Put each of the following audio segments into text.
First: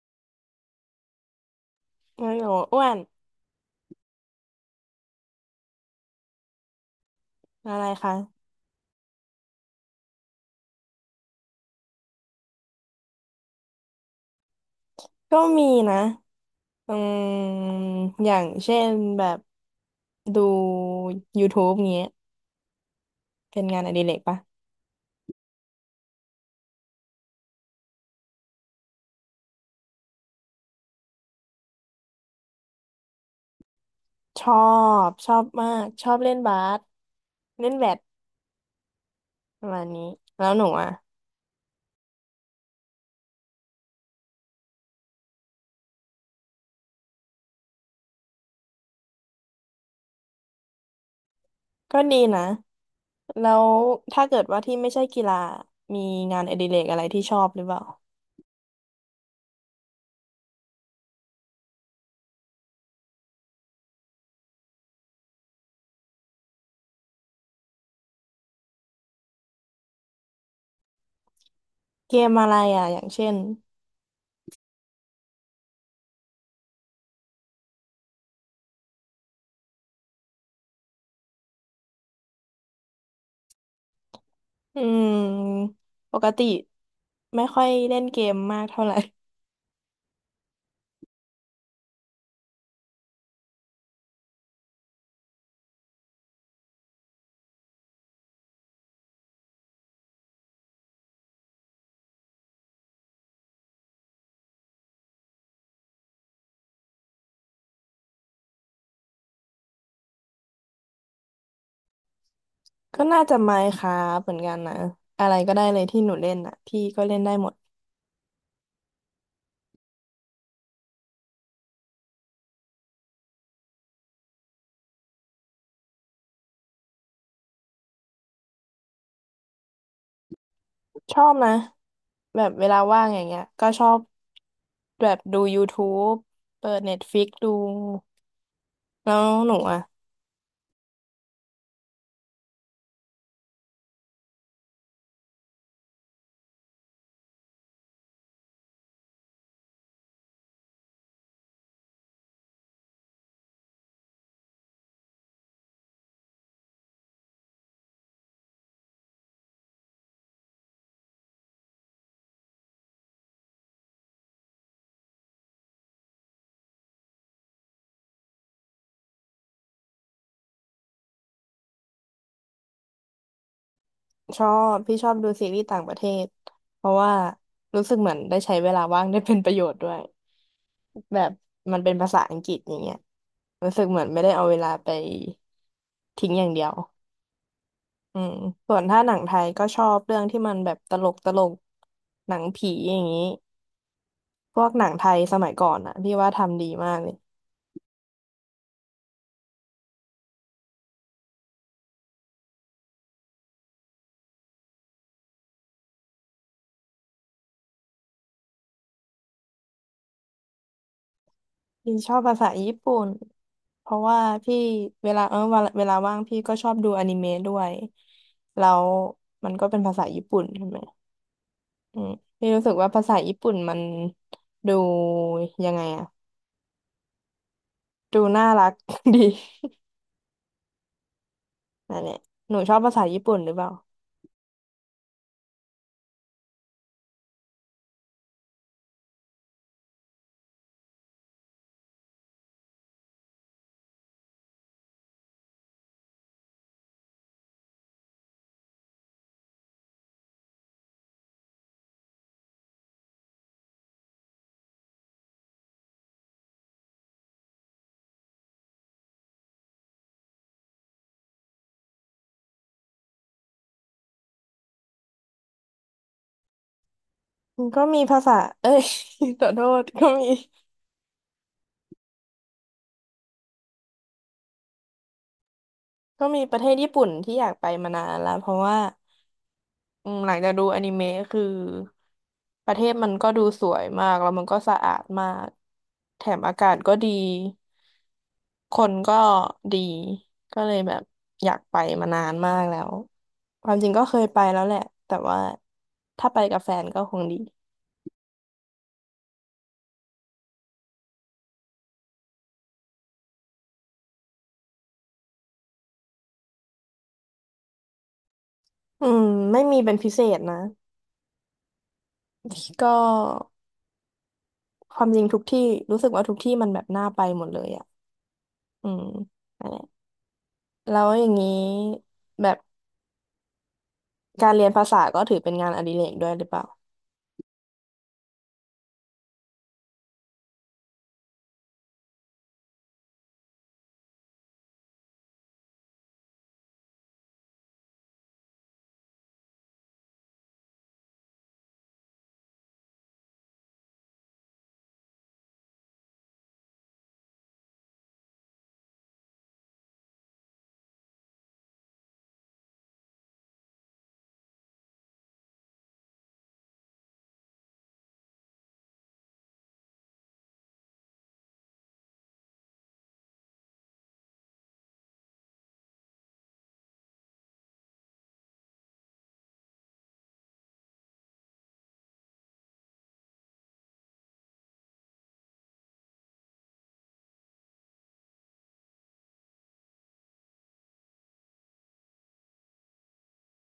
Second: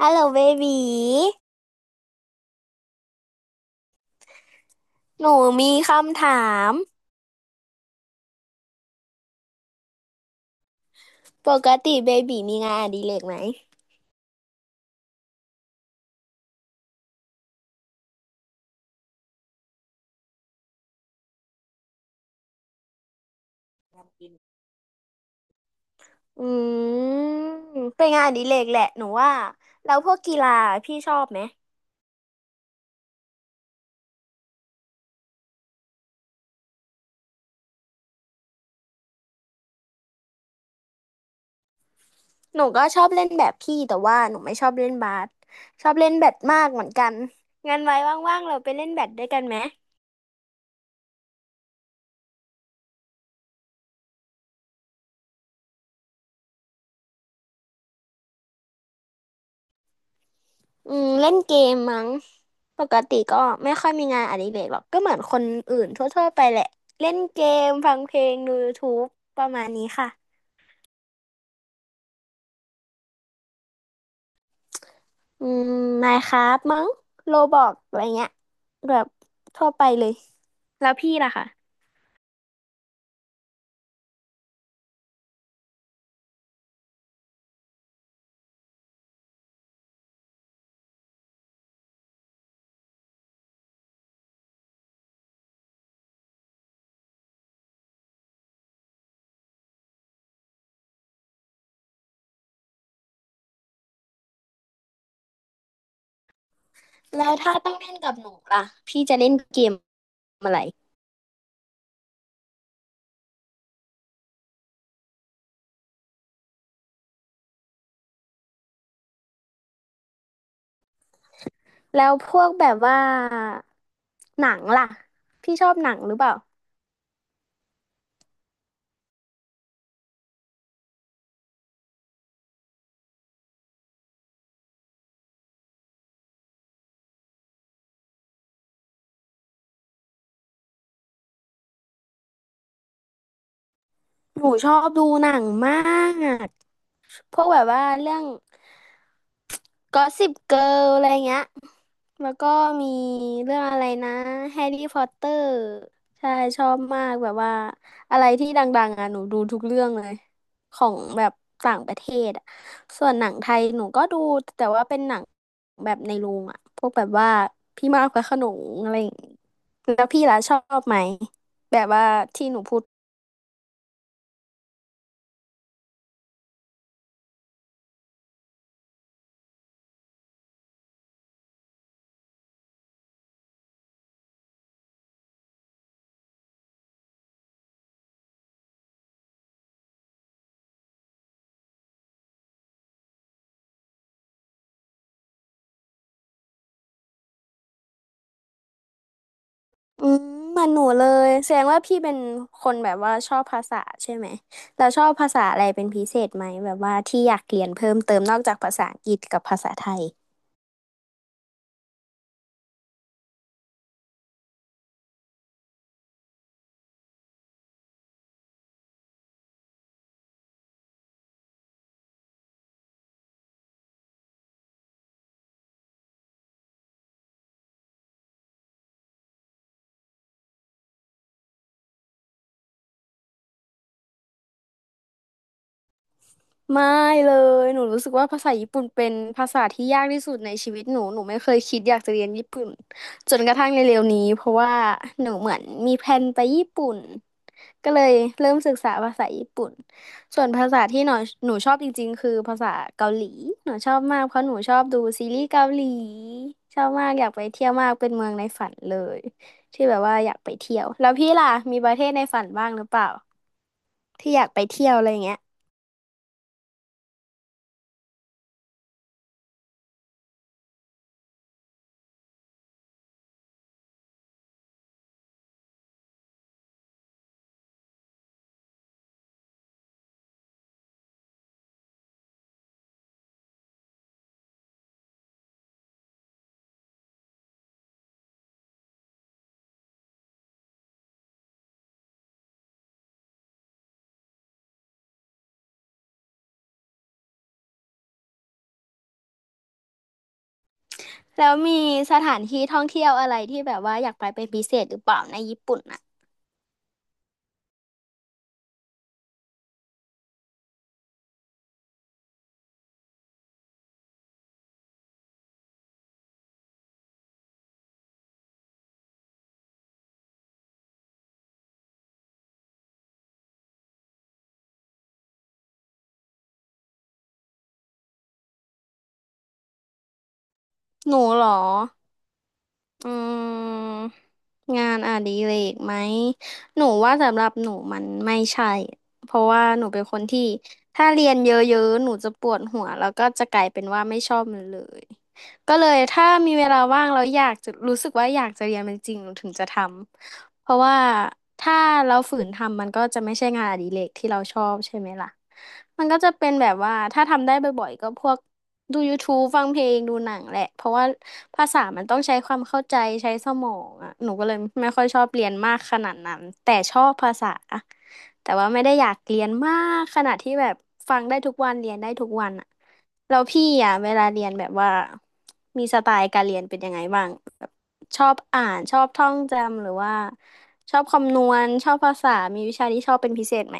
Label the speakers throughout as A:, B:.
A: ฮัลโหลเบบี
B: โอ้โหอ้วน
A: หนูมีคำถาม
B: อะไรคะ
A: ปกติเบบีมีงานอดิเรกไหม
B: ก็มีนะอืมอย่างเช่นแบบดู YouTube เงี้ยเป็นงานอดิเรกปะ
A: อืเป็นงานอดิเรกแหละหนูว่าแล้วพวกกีฬาพี่ชอบไหม
B: ชอบชอบมากชอบเล่นบาสเล่นแบดประมาณนี้แล้วหนูอ่ะ
A: หนูก็ชอบเล่นแบบพี่แต่ว่าหนูไม่ชอบเล่นบาสชอบเล่นแบดมากเหมือนกันงั้นไว้ว่างๆเราไปเล่นแบดด้วยกันไหม
B: ก็ดีนะแล้วถ้าเกิดว่าที่ไม่ใช่กีฬามีงานอดิเรกอะไรที่ชอบหรือเปล่า
A: เล่นเกมมั้งปกติก็ไม่ค่อยมีงานอดิเรกหรอกก็เหมือนคนอื่นทั่วๆไปแหละเล่นเกมฟังเพลงดู y ู u e ประมาณนี้ค่ะ
B: เกมอะไรอ่ะอย่างเช่น
A: อืมไมน์คราฟมั้งโลบอกอะไรเงี้ยแบบทั่วไปเลยแล้วพี่ล่ะคะ
B: อืมปกติไม่ค่อยเล่นเกมมากเท่าไหร่
A: แล้วถ้าต้องเล่นกับหนูล่ะพี่จะเล่นเกมอะไร
B: ก็น่าจะไมน์ครัเหมือนกันนะอะไรก็ได้เลยที่หนูเล่นอ่ะพี่ก็เล่นได้หมด
A: แล้วพวกแบบว่าหนังล่ะพี่ชอบหนังหรือเปล่า
B: ชอบนะแบบเวลาว่างอย่างเงี้ยก็ชอบแบบดูยูทู u e เปิด Netflix ดูแล้วหนูอ่ะ
A: หนูชอบดูหนังมาก พวกแบบว่าเรื่องกอสซิปเกิร์ลอะไรเงี้ยแล้วก็มีเรื่องอะไรนะแฮร์รี่พอตเตอร์ใช่ชอบมากแบบว่าอะไรที่ดังๆอ่ะหนูดูทุกเรื่องเลยของแบบต่างประเทศอ่ะส่วนหนังไทยหนูก็ดูแต่ว่าเป็นหนังแบบในโรงอ่ะพวกแบบว่าพี่มากพระโขนงอะไรอย่างงี้แล้วพี่ล่ะชอบไหมแบบว่าที่หนูพูด
B: ชอบพี่ชอบดูซีรีส์ต่างประเทศเพราะว่ารู้สึกเหมือนได้ใช้เวลาว่างได้เป็นประโยชน์ด้วยแบบมันเป็นภาษาอังกฤษอย่างเงี้ยรู้สึกเหมือนไม่ได้เอาเวลาไปทิ้งอย่างเดียว อืมส่วนถ้าหนังไทยก็ชอบเรื่องที่มันแบบตลกตลกหนังผีอย่างนี้พวกหนังไทยสมัยก่อนอะพี่ว่าทำดีมากเลย
A: อืมเหมือนหนูเลยแสดงว่าพี่เป็นคนแบบว่าชอบภาษาใช่ไหมแล้วชอบภาษาอะไรเป็นพิเศษไหมแบบว่าที่อยากเรียนเพิ่มเติมนอกจากภาษาอังกฤษกับภาษาไทย
B: พี่ชอบภาษาญี่ปุ่นเพราะว่าพี่เวลาเวลาว่างพี่ก็ชอบดูอนิเมะด้วยแล้วมันก็เป็นภาษาญี่ปุ่นใช่ไหมอืมพี่รู้สึกว่าภาษาญี่ปุ่นมันดูยังไงอะดูน่ารัก ดีนั่นแหละหนูชอบภาษาญี่ปุ่นหรือเปล่า
A: ไม่เลยหนูรู้สึกว่าภาษาญี่ปุ่นเป็นภาษาที่ยากที่สุดในชีวิตหนูหนูไม่เคยคิดอยากจะเรียนญี่ปุ่นจนกระทั่งในเร็วนี้เพราะว่าหนูเหมือนมีแพลนไปญี่ปุ่นก็เลยเริ่มศึกษาภาษาญี่ปุ่นส่วนภาษาที่หนูหนูชอบจริงๆคือภาษาเกาหลีหนูชอบมากเพราะหนูชอบดูซีรีส์เกาหลีชอบมากอยากไปเที่ยวมากเป็นเมืองในฝันเลยที่แบบว่าอยากไปเที่ยวแล้วพี่ล่ะมีประเทศในฝันบ้างหรือเปล่าที่อยากไปเที่ยวอะไรเงี้ย
B: ก็มีภาษาเอ้ย ขอโทษก็มี ก็มีประเทศญี่ปุ่นที่อยากไปมานานแล้วเพราะว่าหลังจากดูอนิเมะคือประเทศมันก็ดูสวยมากแล้วมันก็สะอาดมากแถมอากาศก็ดีคนก็ดีก็เลยแบบอยากไปมานานมากแล้วความจริงก็เคยไปแล้วแหละแต่ว่าถ้าไปกับแฟนก็คงดี
A: แล้วมีสถานที่ท่องเที่ยวอะไรที่แบบว่าอยากไปเป็นพิเศษหรือเปล่าในญี่ปุ่นน่ะ
B: อืมไม่มีเป็นพิเศษนะก็ความจริงทุกที่รู้สึกว่าทุกที่มันแบบน่าไปหมดเลยอ่ะอืม แล้วอย่างนี้แบบการเรียนภาษาก็ถือเป็นงานอดิเรกด้วยหรือเปล่า
A: หนูเหรออืมงานอดิเรกไหมหนูว่าสำหรับหนูมันไม่ใช่เพราะว่าหนูเป็นคนที่ถ้าเรียนเยอะๆหนูจะปวดหัวแล้วก็จะกลายเป็นว่าไม่ชอบมันเลยก็เลยถ้ามีเวลาว่างแล้วอยากจะรู้สึกว่าอยากจะเรียนมันจริงหนูถึงจะทำ เพราะว่าถ้าเราฝืนทำมันก็จะไม่ใช่งานอดิเรกที่เราชอบใช่ไหมล่ะมันก็จะเป็นแบบว่าถ้าทำได้บ่อยๆก็พวกดูยูทูบฟังเพลงดูหนังแหละเพราะว่าภาษามันต้องใช้ความเข้าใจใช้สมองอ่ะหนูก็เลยไม่ค่อยชอบเรียนมากขนาดนั้นแต่ชอบภาษาแต่ว่าไม่ได้อยากเรียนมากขนาดที่แบบฟังได้ทุกวันเรียนได้ทุกวันอ่ะแล้วพี่อ่ะเวลาเรียนแบบว่ามีสไตล์การเรียนเป็นยังไงบ้าง ชอบอ่านชอบท่องจำหรือว่าชอบคำนวณชอบภาษามีวิชาที่ชอบเป็นพิเศษไหม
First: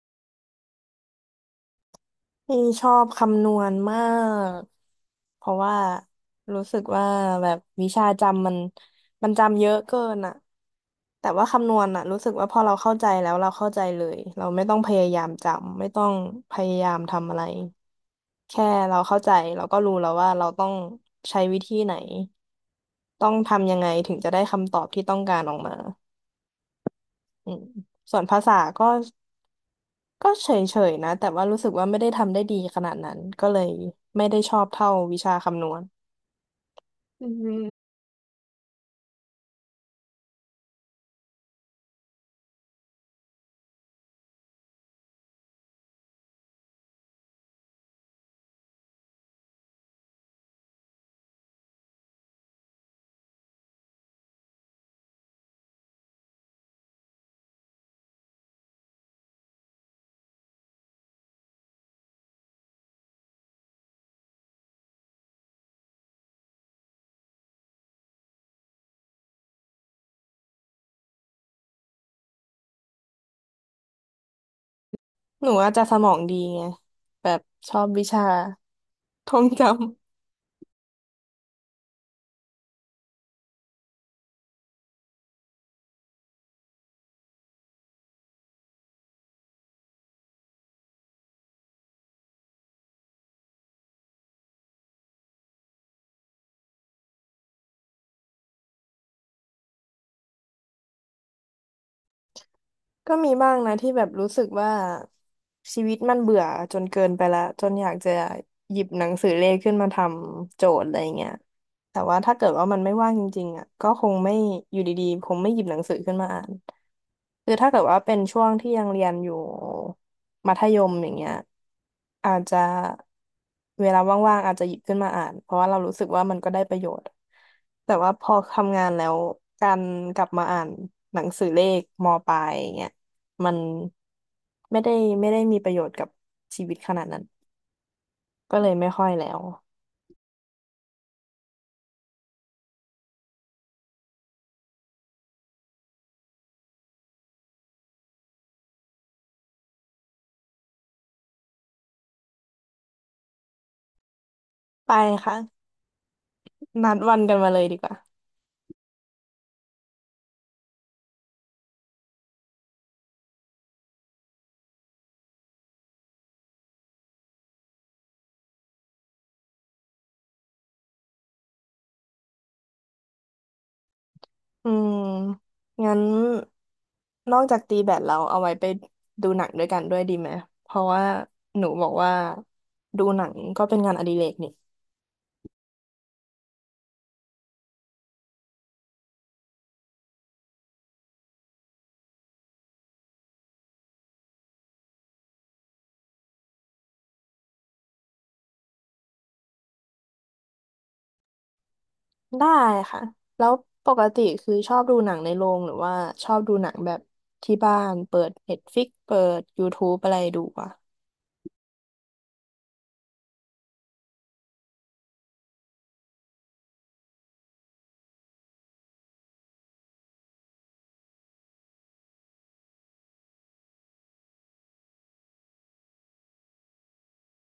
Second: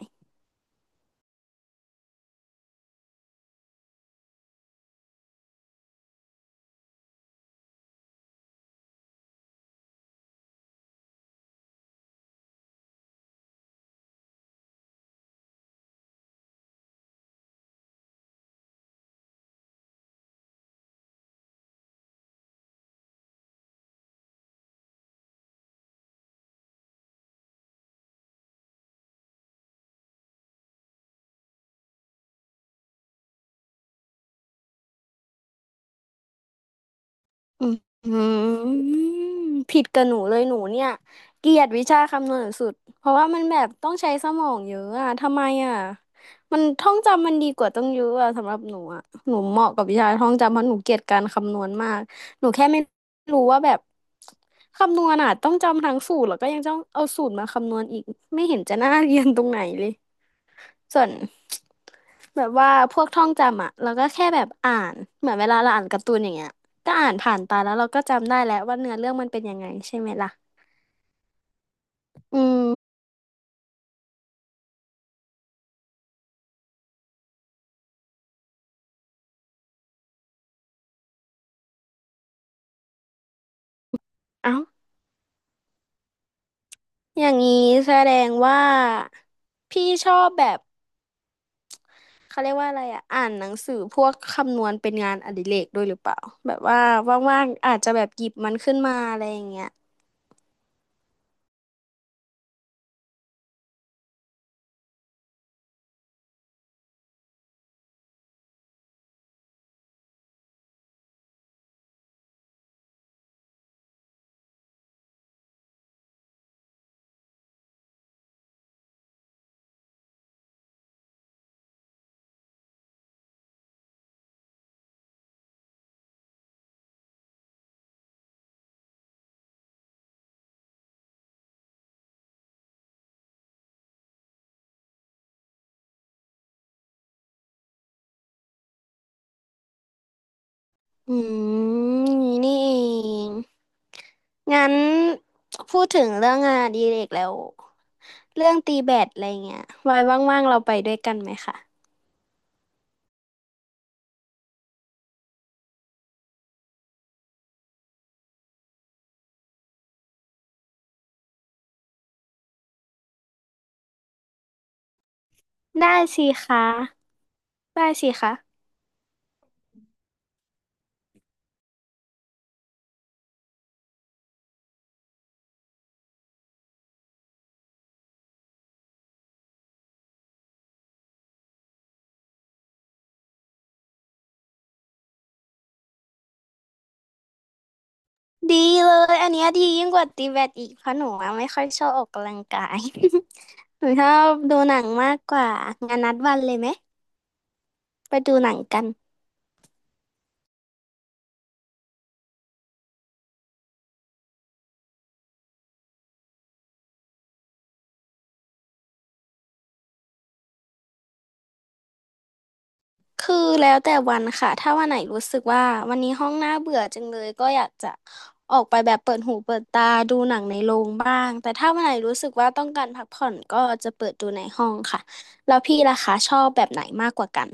B: นี่ชอบคำนวณมากเพราะว่ารู้สึกว่าแบบวิชาจำมันจำเยอะเกินอะแต่ว่าคำนวณอะรู้สึกว่าพอเราเข้าใจแล้วเราเข้าใจเลยเราไม่ต้องพยายามจำไม่ต้องพยายามทำอะไรแค่เราเข้าใจเราก็รู้แล้วว่าเราต้องใช้วิธีไหนต้องทำยังไงถึงจะได้คำตอบที่ต้องการออกมา อืมส่วนภาษาก็เฉยๆนะแต่ว่ารู้สึกว่าไม่ได้ทำได้ดีขนาดนั้นก็เลยไม่ได้ชอบเท่าวิชาคำนวณอืม
A: อืมผิดกับหนูเลยหนูเนี่ยเกลียดวิชาคำนวณสุดเพราะว่ามันแบบต้องใช้สมองเยอะอะทำไมอะมันท่องจำมันดีกว่าต้องเยอะอะสำหรับหนูอะหนูเหมาะกับวิชาท่องจำเพราะหนูเกลียดการคำนวณมากหนูแค่ไม่รู้ว่าแบบคำนวณอะต้องจำทั้งสูตรแล้วก็ยังต้องเอาสูตรมาคำนวณอีกไม่เห็นจะน่าเรียนตรงไหนเลย ส่วน แบบว่าพวกท่องจำอ่ะเราก็แค่แบบอ่านเหมือนเวลาเราอ่านการ์ตูนอย่างเงี้ยก็อ่านผ่านตาแล้วเราก็จำได้แล้วว่าเนื้อเรื่องมันเป็นยังไงใช่ไหมล่ะอืม
B: หนูอาจจะสมองดีไงแบบชอบวิชาท่องจ
A: เอ้าอย่างนี้แสดงว่าพี่ชอบแบบเขาเรียกว่าอะไรอ่ะอ่านหนังสือพวกคำนวณเป็นงานอดิเรกด้วยหรือเปล่าแบบว่าว่างๆอาจจะแบบหยิบมันขึ้นมาอะไรอย่างเงี้ย
B: ก็มีบ้างนะที่แบบรู้สึกว่าชีวิตมันเบื่อจนเกินไปละจนอยากจะหยิบหนังสือเลขขึ้นมาทำโจทย์อะไรเงี้ยแต่ว่าถ้าเกิดว่ามันไม่ว่างจริงๆอ่ะก็คงไม่อยู่ดีๆคงไม่หยิบหนังสือขึ้นมาอ่านคือถ้าเกิดว่าเป็นช่วงที่ยังเรียนอยู่มัธยมอย่างเงี้ยอาจจะเวลาว่างๆอาจจะหยิบขึ้นมาอ่านเพราะว่าเรารู้สึกว่ามันก็ได้ประโยชน์แต่ว่าพอทำงานแล้วการกลับมาอ่านหนังสือเลขมปลายอย่างเงี้ย มันไม่ได้ไม่ได้มีประโยชน์กับชีวิตขนาดนั้นก็เลยไม่ค่อยแล้ว
A: อือย่างนี้นี่เองงั้นพูดถึงเรื่องงานอดิเรกแล้ว เรื่องตีแบดอะไรเงี้ยไว้ว่างๆเราไปด้วยกันไหมคะ
B: ไปค่ะนัดวันกันมาเลยดีกว่า
A: ได้สิคะได้สิคะ
B: อืมงั้นนอกจากตีแบดเราเอาไว้ไปดูหนังด้วยกันด้วยดีไหมเพราะว่าหนูบอกว่าดูหนังก็เป็นงานอดิเรกนี่
A: ดีเลยอันเนี้ยดียิ่งกว่าตีแบดอีกเพราะหนูอะไม่ค่อยชอบออกกำลังกาย หนูชอบดูหนังมากกว่างานนัดวันเลยไหมไปดูหนังกัน
B: ได้ค่ะแล้วปกติคือชอบดูหนังในโรงหรือว่าชอบดูหนังแบบที่บ้านเปิด Netflix เปิด YouTube อะไรดูอ่ะ
A: คือแล้วแต่วันค่ะ ถ้าวันไหนรู้สึกว่าวันนี้ห้องน่าเบื่อจังเลยก็อยากจะออกไปแบบเปิดหูเปิดตาดูหนังในโรงบ้าง แต่ถ้าวันไหนรู้สึกว่าต้องการพักผ่อนก็จะเปิดดูในห้องค่ะแล้วพี่ล่ะคะชอบแบบไหนมากกว่ากัน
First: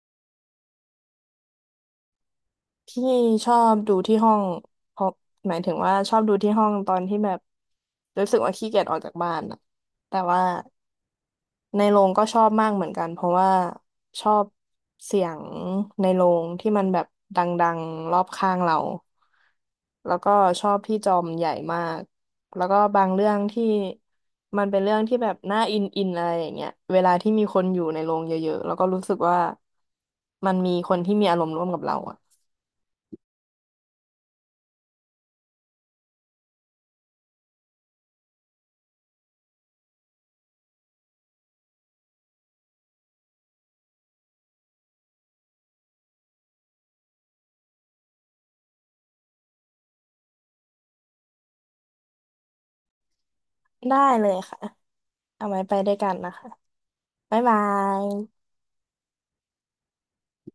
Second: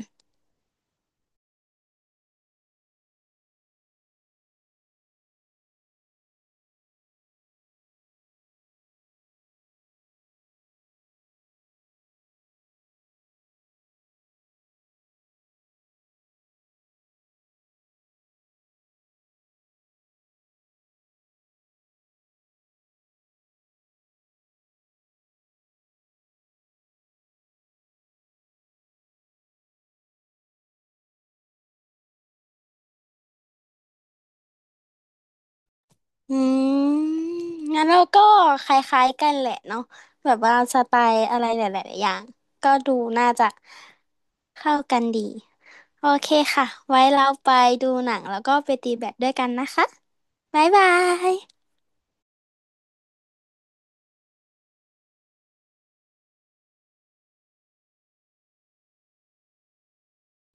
B: ที่ชอบดูที่ห้องเพราะหมายถึงว่าชอบดูที่ห้องตอนที่แบบรู้สึกว่าขี้เกียจออกจากบ้านอะแต่ว่าในโรงก็ชอบมากเหมือนกันเพราะว่าชอบเสียงในโรงที่มันแบบดังๆรอบข้างเราแล้วก็ชอบที่จอมใหญ่มากแล้วก็บางเรื่องที่มันเป็นเรื่องที่แบบน่าอินอินอะไรอย่างเงี้ยเวลาที่มีคนอยู่ในโรงเยอะๆแล้วก็รู้สึกว่ามันมีคนที่มีอารมณ์ร่วมกับเราอะ
A: อืมงั้นเราก็คล้ายๆกันแหละเนาะแบบว่าสไตล์อะไรหลายๆอย่างก็ดูน่าจะเข้ากันดีโอเคค่ะไว้เราไปดูหนังแล้วก็ไปตีแบดด้วยกันนะคะบ๊ายบาย
B: ได้เลยค่ะ เอาไว้ไปด้วยกันนะคะ บ๊ายบาย